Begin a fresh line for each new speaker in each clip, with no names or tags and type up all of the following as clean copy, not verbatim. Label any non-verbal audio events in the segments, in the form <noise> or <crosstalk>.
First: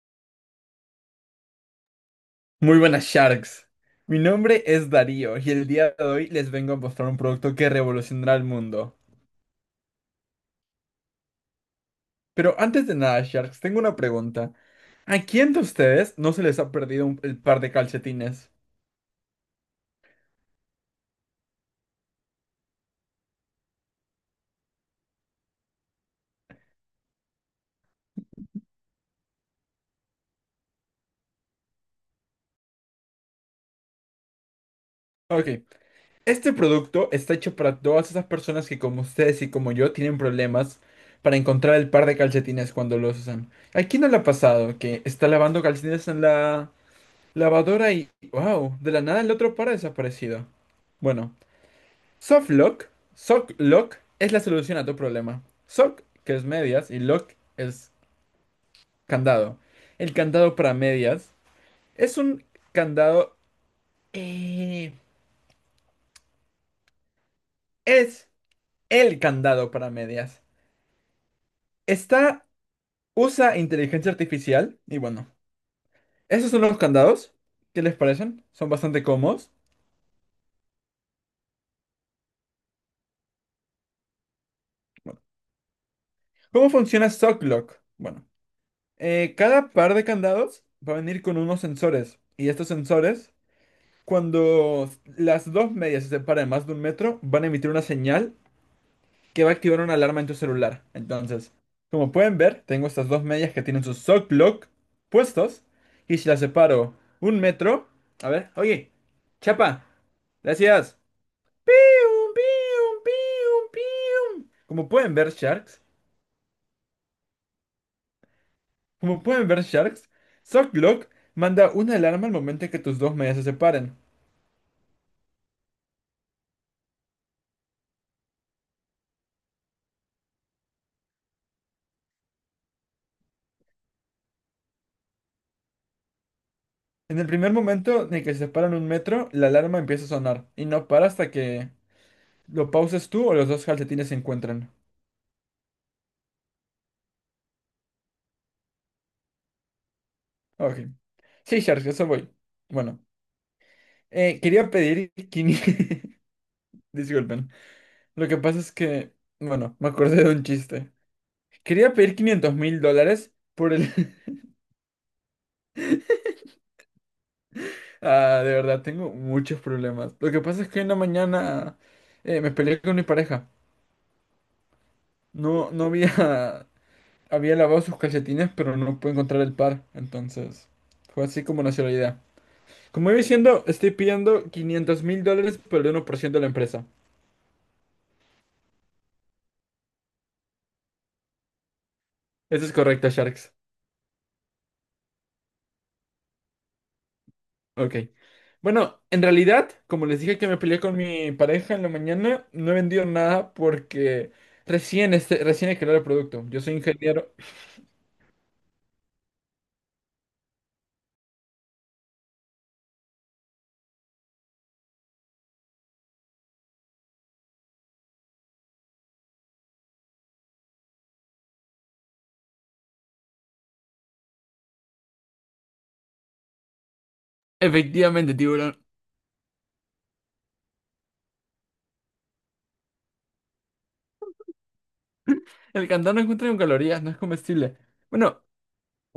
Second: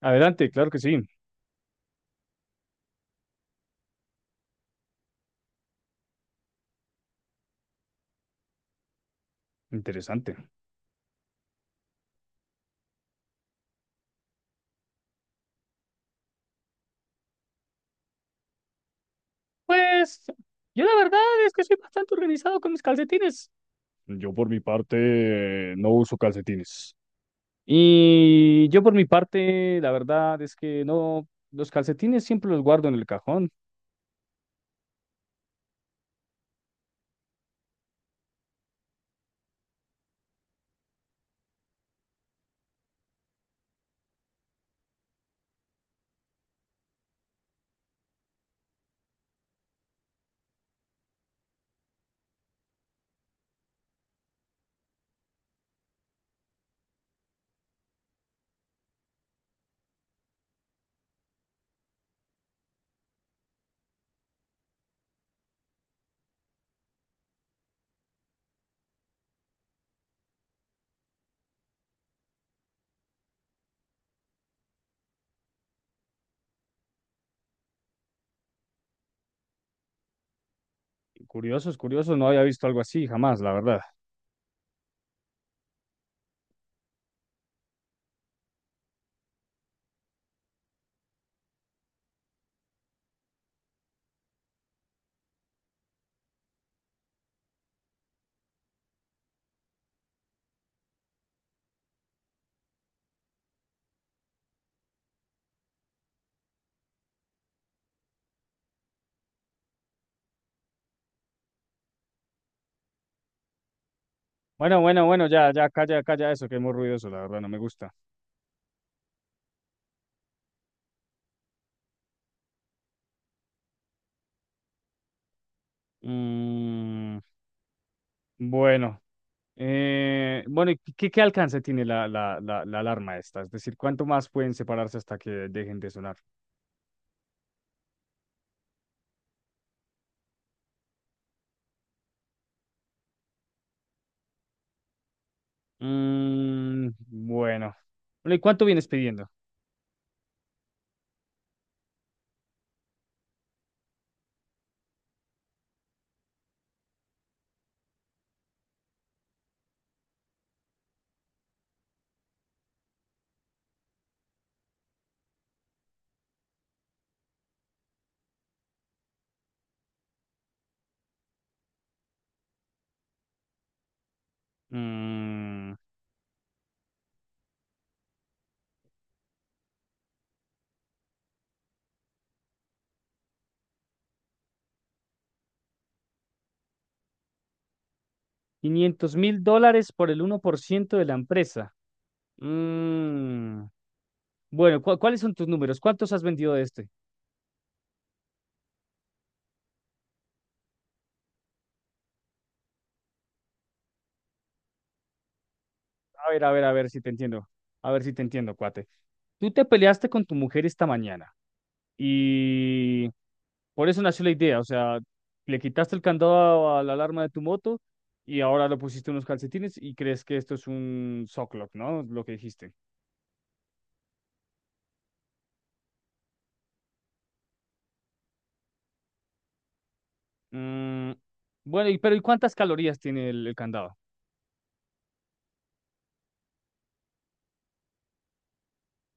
Adelante, claro que sí.
Muy buenas, Sharks. Mi nombre es Darío y el día de hoy les vengo a mostrar un producto que revolucionará el mundo.
Interesante.
Pero antes de nada, Sharks, tengo una pregunta. ¿A quién de ustedes no se les ha perdido el par de calcetines?
Pues yo la verdad es que soy bastante organizado con mis calcetines. Yo por mi parte no uso calcetines. Y yo por mi parte, la verdad es que no, los calcetines siempre los guardo en el cajón.
Ok, este producto está hecho para todas esas personas que, como ustedes y como yo, tienen problemas para encontrar el par de calcetines cuando los usan. ¿A quién no le ha pasado que está lavando calcetines en la lavadora y, wow, de la nada el otro par ha desaparecido? Bueno. Softlock, Softlock es la solución a tu problema. Sock, que es medias, y lock es candado. El candado para medias es un candado... eh, es el candado para medias. Está... usa inteligencia artificial y, bueno, esos son los candados. ¿Qué les parecen? Son bastante cómodos.
Curiosos, curiosos, no había visto algo así jamás, la verdad.
Bueno, ¿cómo funciona Socklock? Bueno, cada par de candados va a venir con unos sensores, y estos sensores, cuando las dos medias se separan más de 1 metro, van a emitir una señal que va a activar una alarma en tu celular. Entonces, como pueden ver, tengo estas dos medias que tienen sus Sock Block puestos. Y si las separo 1 metro. A ver, oye, Chapa, gracias. Pium, pium, pium, pium.
Bueno,
Como
bueno,
pueden
bueno,
ver,
ya, ya,
Sharks,
calla, calla eso, que es muy ruidoso, la verdad, no me gusta.
como pueden ver, Sharks, Sock Block manda una alarma al momento en que tus dos medias se separen.
Mm, bueno. Bueno, ¿y ¿qué alcance tiene la alarma esta? Es decir, ¿cuánto más pueden separarse hasta que dejen de sonar?
En el primer momento en el que se paran 1 metro, la alarma empieza a sonar y no para hasta que lo pauses tú o los dos calcetines se encuentran.
Mm, bueno. Bueno, ¿y cuánto vienes pidiendo?
Ok. Sí, Charles, eso voy. Bueno, quería pedir 500... <laughs> Disculpen. Lo que pasa es que, bueno, me acordé de un chiste. Quería pedir $500,000 por el... <laughs> Ah, de verdad, tengo muchos problemas. Lo que pasa es que en la mañana me peleé con mi pareja. No,
Mm,
no había... había lavado sus calcetines, pero no pude encontrar el par. Entonces, fue así como nació la idea. Como iba diciendo, estoy pidiendo $500,000 por el 1% de la empresa.
500 mil dólares por el 1% de la empresa.
Eso es correcto, Sharks.
Mm, bueno, cuáles son tus números? ¿Cuántos has vendido de este?
Ok. Bueno, en realidad, como les dije, que me peleé con mi pareja en la mañana, no he vendido nada porque recién, este, recién he creado el
A
producto.
ver, a
Yo
ver, a
soy
ver si te
ingeniero.
entiendo. A ver si te entiendo, cuate. Tú te peleaste con tu mujer esta mañana y. Por eso nació la idea, o sea, le quitaste el candado a la alarma de tu moto y ahora le pusiste unos calcetines y crees que esto es un sock lock, ¿no? Lo que dijiste.
Efectivamente, tiburón.
Mm, bueno, y, pero ¿y cuántas calorías tiene el candado?
El cantón no encuentra con calorías, no es comestible. Bueno,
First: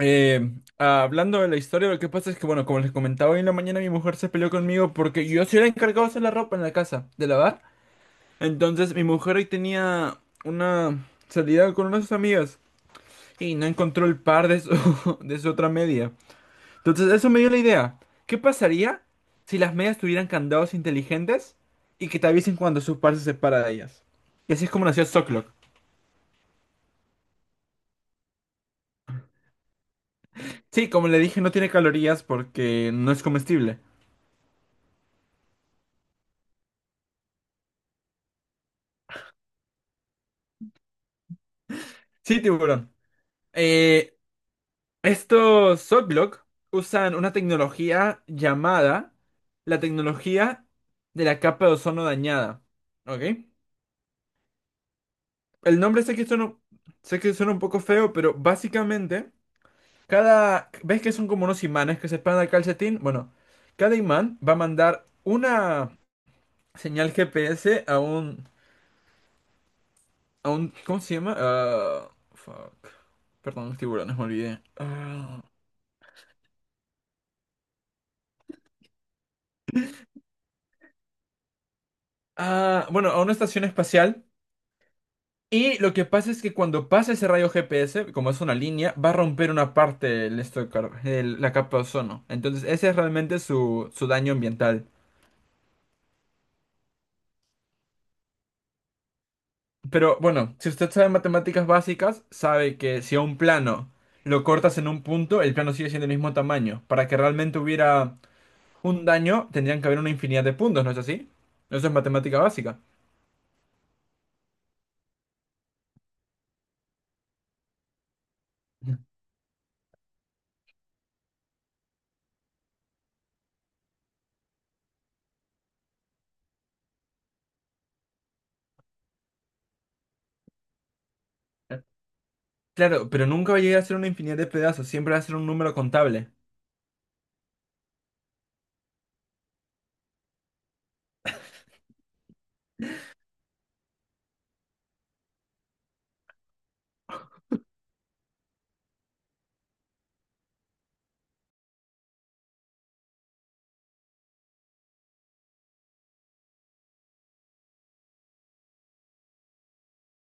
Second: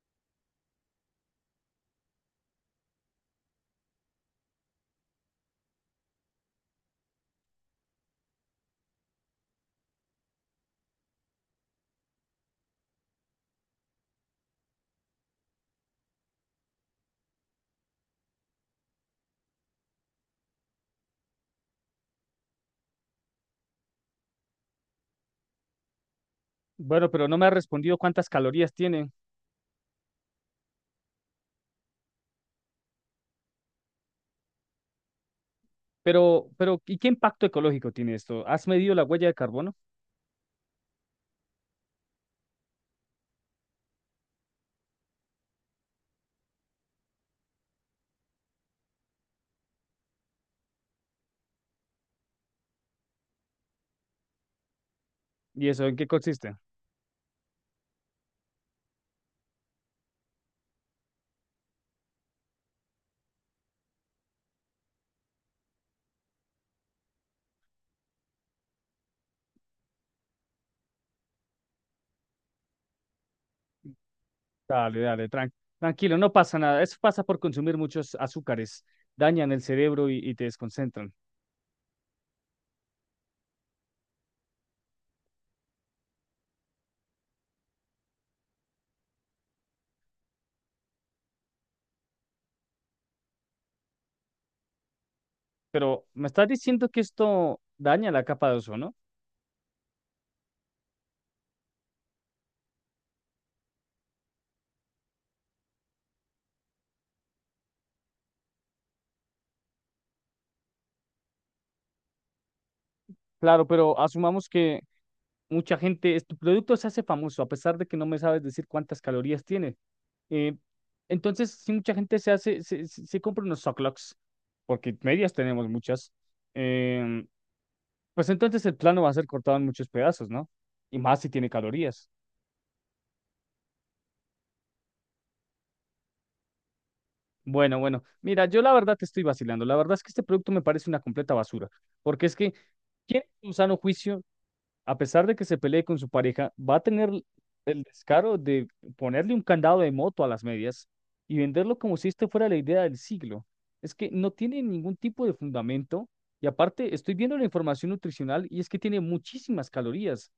Eh, hablando de la historia, lo que pasa es que, bueno, como les comentaba, hoy en la mañana mi mujer se peleó conmigo porque yo sí era encargado de hacer la ropa en la casa, de lavar. Entonces, mi mujer hoy tenía una salida con unas de sus amigas y no encontró el par de su, <laughs> de su otra media. Entonces, eso me dio la idea. ¿Qué pasaría si las medias tuvieran candados inteligentes y que te avisen cuando su par se separa de ellas? Y así es como nació Socklock.
Bueno, pero no me ha respondido cuántas calorías tiene.
Sí, como le dije, no tiene calorías porque no es comestible.
Pero, ¿y qué impacto ecológico tiene esto? ¿Has medido la huella de carbono?
Sí, tiburón. Eh, Estos Softlock usan una tecnología llamada la tecnología de la capa de ozono dañada. ¿Ok?
¿Y
El
eso en
nombre
qué consiste?
sé que suena un poco feo, pero básicamente, cada... ¿Ves que son como unos imanes que se pegan al calcetín? Bueno, cada imán va a mandar una señal GPS a un, ¿cómo se llama? Ah, fuck. Perdón, tiburones, me olvidé.
Dale, dale,
Ah,
tranquilo, no pasa nada. Eso pasa por consumir muchos azúcares, dañan el cerebro y te desconcentran.
ah, bueno, a una estación espacial. Y lo que pasa es que cuando pasa ese rayo GPS, como es una línea, va a romper una parte del esto de la capa de ozono. Entonces, ese es realmente su daño ambiental.
Pero me estás diciendo que esto daña la capa de ozono.
Pero bueno, si usted sabe matemáticas básicas, sabe que si a un plano lo cortas en un punto, el plano sigue siendo el mismo tamaño. Para que realmente hubiera un daño, tendrían que haber una infinidad de puntos, ¿no es así? Eso es matemática básica.
Claro, pero asumamos que mucha gente, tu producto se hace famoso, a pesar de que no me sabes decir cuántas calorías tiene. Eh, entonces, si mucha gente se hace, se compra unos socklocks, porque medias tenemos muchas, em, pues entonces el plano va a ser cortado en muchos pedazos, ¿no? Y más si tiene
<laughs>
calorías.
Claro, pero nunca va a llegar a ser una infinidad de pedazos, siempre va a ser un número contable.
Bueno, bueno, mira, yo la verdad te estoy vacilando. La verdad es que este producto me parece una completa basura, porque es que, ¿quién en su sano juicio a pesar de que se pelee con su pareja, va a tener el descaro de ponerle un candado de moto a las medias y venderlo como si esto fuera la idea del siglo? Es que no tiene ningún tipo de fundamento y aparte estoy viendo la información nutricional y es que tiene muchísimas calorías.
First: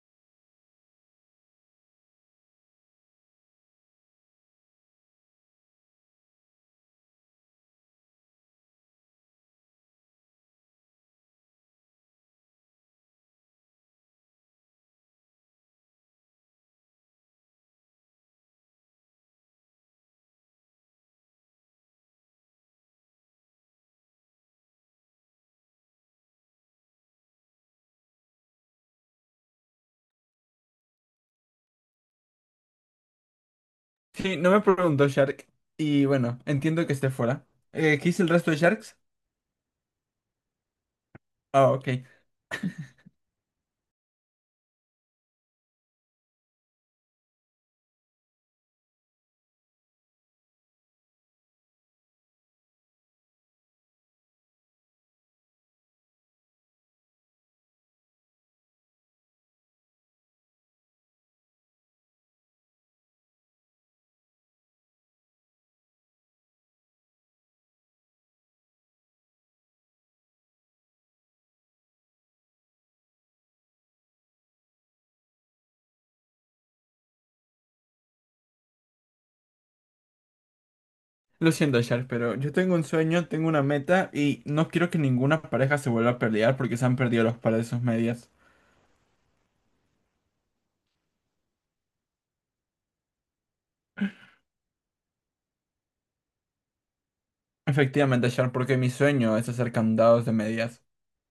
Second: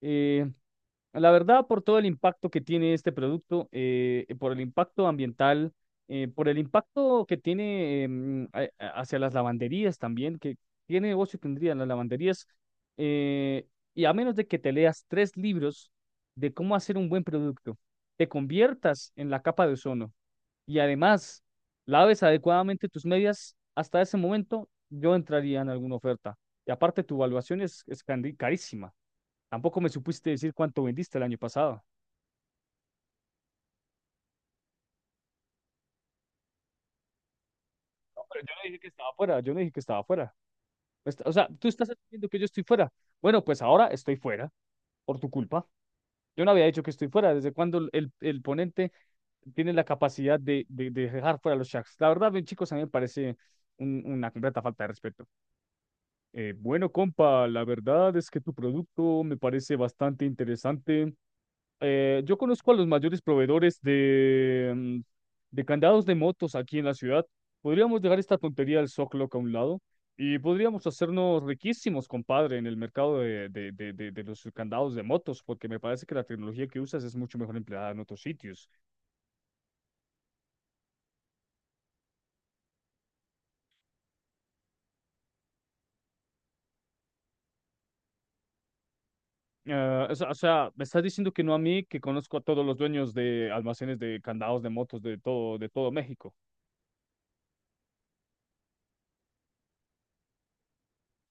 Eh, la verdad, por todo el impacto que tiene este producto, por el impacto ambiental, por el impacto que tiene hacia las lavanderías también, que qué negocio tendrían las lavanderías, eh, y a menos de que te leas tres libros de cómo hacer un buen producto, te conviertas en la capa de ozono y además laves adecuadamente tus medias, hasta ese momento yo entraría en alguna oferta. Y aparte, tu evaluación es carísima. Tampoco me supiste decir cuánto vendiste el año pasado.
Sí, no me preguntó, Shark. Y bueno, entiendo que esté fuera. ¿Qué hice el
Pero
resto
yo
de
no dije que
Sharks?
estaba fuera, yo no dije que estaba fuera. O sea, tú
Ah, ok.
estás asumiendo que yo estoy fuera. Bueno, pues ahora estoy fuera, por tu culpa. Yo no había dicho que estoy fuera. ¿Desde cuando el ponente tiene la capacidad de dejar fuera a los Sharks? La verdad, bien, chicos, a mí me parece una completa falta de respeto. Bueno, compa, la verdad es que tu producto me parece bastante interesante. Yo conozco a los mayores proveedores de candados de motos aquí en la ciudad. Podríamos dejar esta tontería del Zocloc a un lado y podríamos hacernos riquísimos, compadre, en el mercado de los candados de motos, porque me parece que la tecnología que usas es mucho mejor empleada en otros sitios.
Lo siento, Shark, pero yo tengo un sueño, tengo una meta y no quiero que ninguna pareja se vuelva a pelear porque se han perdido los pares de sus medias.
Ah, o sea, me estás diciendo que no a mí, que conozco a todos los dueños de almacenes de candados de motos de todo México.
Efectivamente, Shark, porque mi sueño es hacer candados de medias.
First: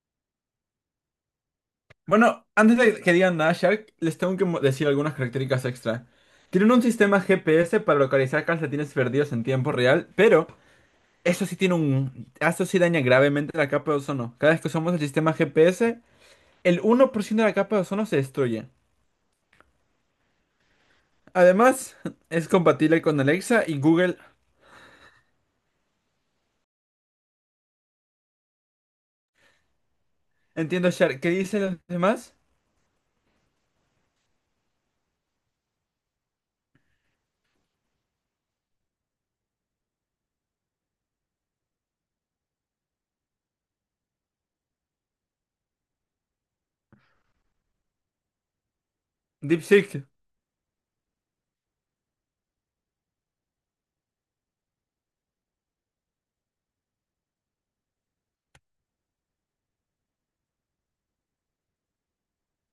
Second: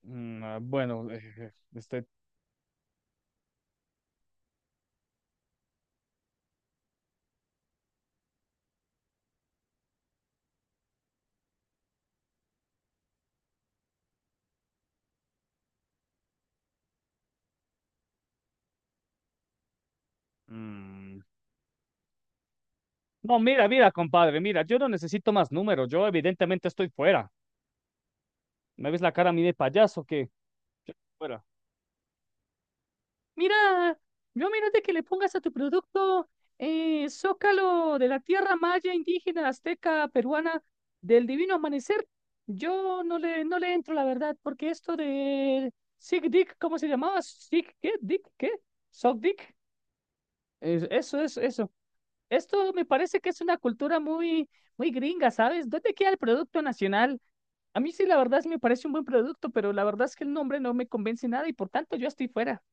Mm, ah, bueno, <laughs> este,
Bueno, antes de que digan nada, Shark, les tengo que decir algunas características extra. Tienen un sistema GPS para localizar calcetines perdidos en tiempo real, pero eso sí tiene un... Eso sí daña gravemente la capa de ozono. Cada vez que usamos el sistema GPS, el 1% de la capa de ozono se destruye.
mm.
Además, <laughs> es compatible con
No,
Alexa
mira,
y
mira,
Google.
compadre, mira, yo no necesito más números, yo evidentemente estoy fuera. ¿Me ves la cara a mí de payaso que
Entiendo, Char. ¿Qué
fuera?
dicen los demás?
Mira, yo menos de que le pongas a tu producto Zócalo de la tierra maya, indígena, azteca, peruana, del divino amanecer, yo no le entro, la verdad, porque esto de Sig Dick, ¿cómo se llamaba? Sig, ¿qué? Dick, ¿qué? Sock Dick.
DeepSeek.
Eso, eso, eso. Esto me parece que es una cultura muy, muy gringa, ¿sabes? ¿Dónde queda el producto nacional? A mí sí, la verdad, sí me parece un buen producto, pero la verdad es que el nombre no me convence nada y por tanto yo estoy fuera.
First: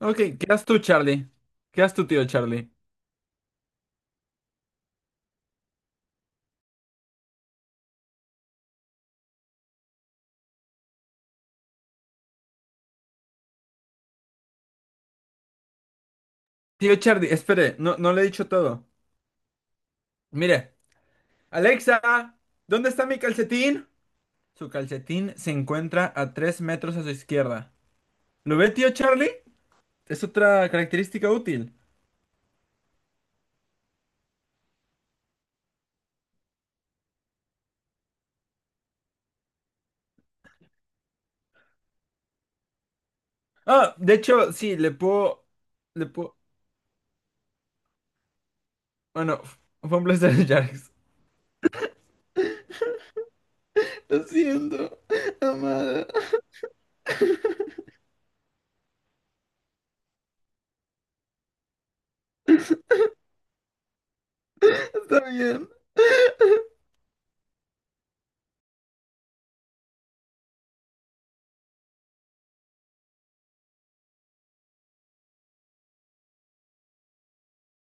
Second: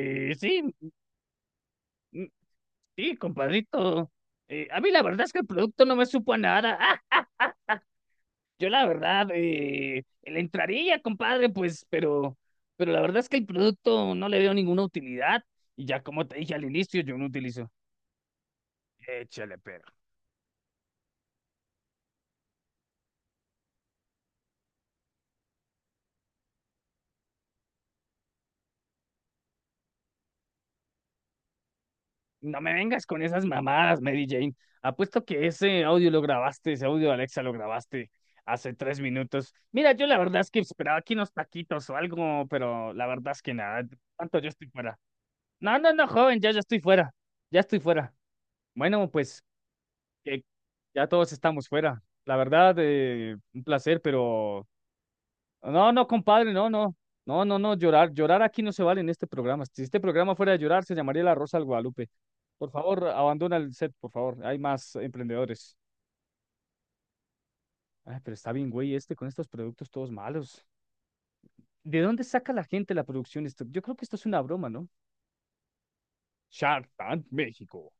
Ok, ¿qué haces
Sí,
tú, Charlie? ¿Qué haces tú, tío
mm,
Charlie?
sí, compadrito. A mí la verdad es que el producto no me supo a nada. Ah, yo la verdad, le entraría, compadre, pues, pero la verdad es que el producto no le veo ninguna utilidad y ya como te dije al
Tío
inicio, yo no
Charlie,
utilizo.
espere, no, no le he dicho todo.
Échale, pero.
Mire, Alexa, ¿dónde está mi calcetín? Su calcetín se encuentra a 3 metros a su izquierda. ¿Lo ve, tío Charlie? Es otra característica útil.
No me vengas con esas mamadas, Mary Jane. Apuesto que ese audio lo grabaste, ese audio de Alexa lo grabaste hace 3 minutos. Mira, yo la verdad es que esperaba aquí unos taquitos o algo, pero la verdad es que nada,
Ah, de
tanto yo
hecho,
estoy
sí, le
fuera.
puedo...
No, no, no,
Le puedo...
joven, ya, ya estoy fuera, ya estoy fuera. Bueno,
Bueno,
pues
fue un
que
placer, <laughs> Charles.
ya todos estamos fuera. La verdad, un placer,
Lo
pero
siento,
no,
amada.
no, compadre, no, no. No, no, no, llorar, llorar aquí no se vale en este programa. Si este programa fuera de llorar, se llamaría La Rosa al Guadalupe. Por favor, abandona el set, por favor. Hay más
Está bien.
emprendedores. Ay, pero está bien, güey, con estos productos todos malos. ¿De dónde saca la gente la producción? Esto, yo creo que esto es una broma, ¿no? Shark Tank México.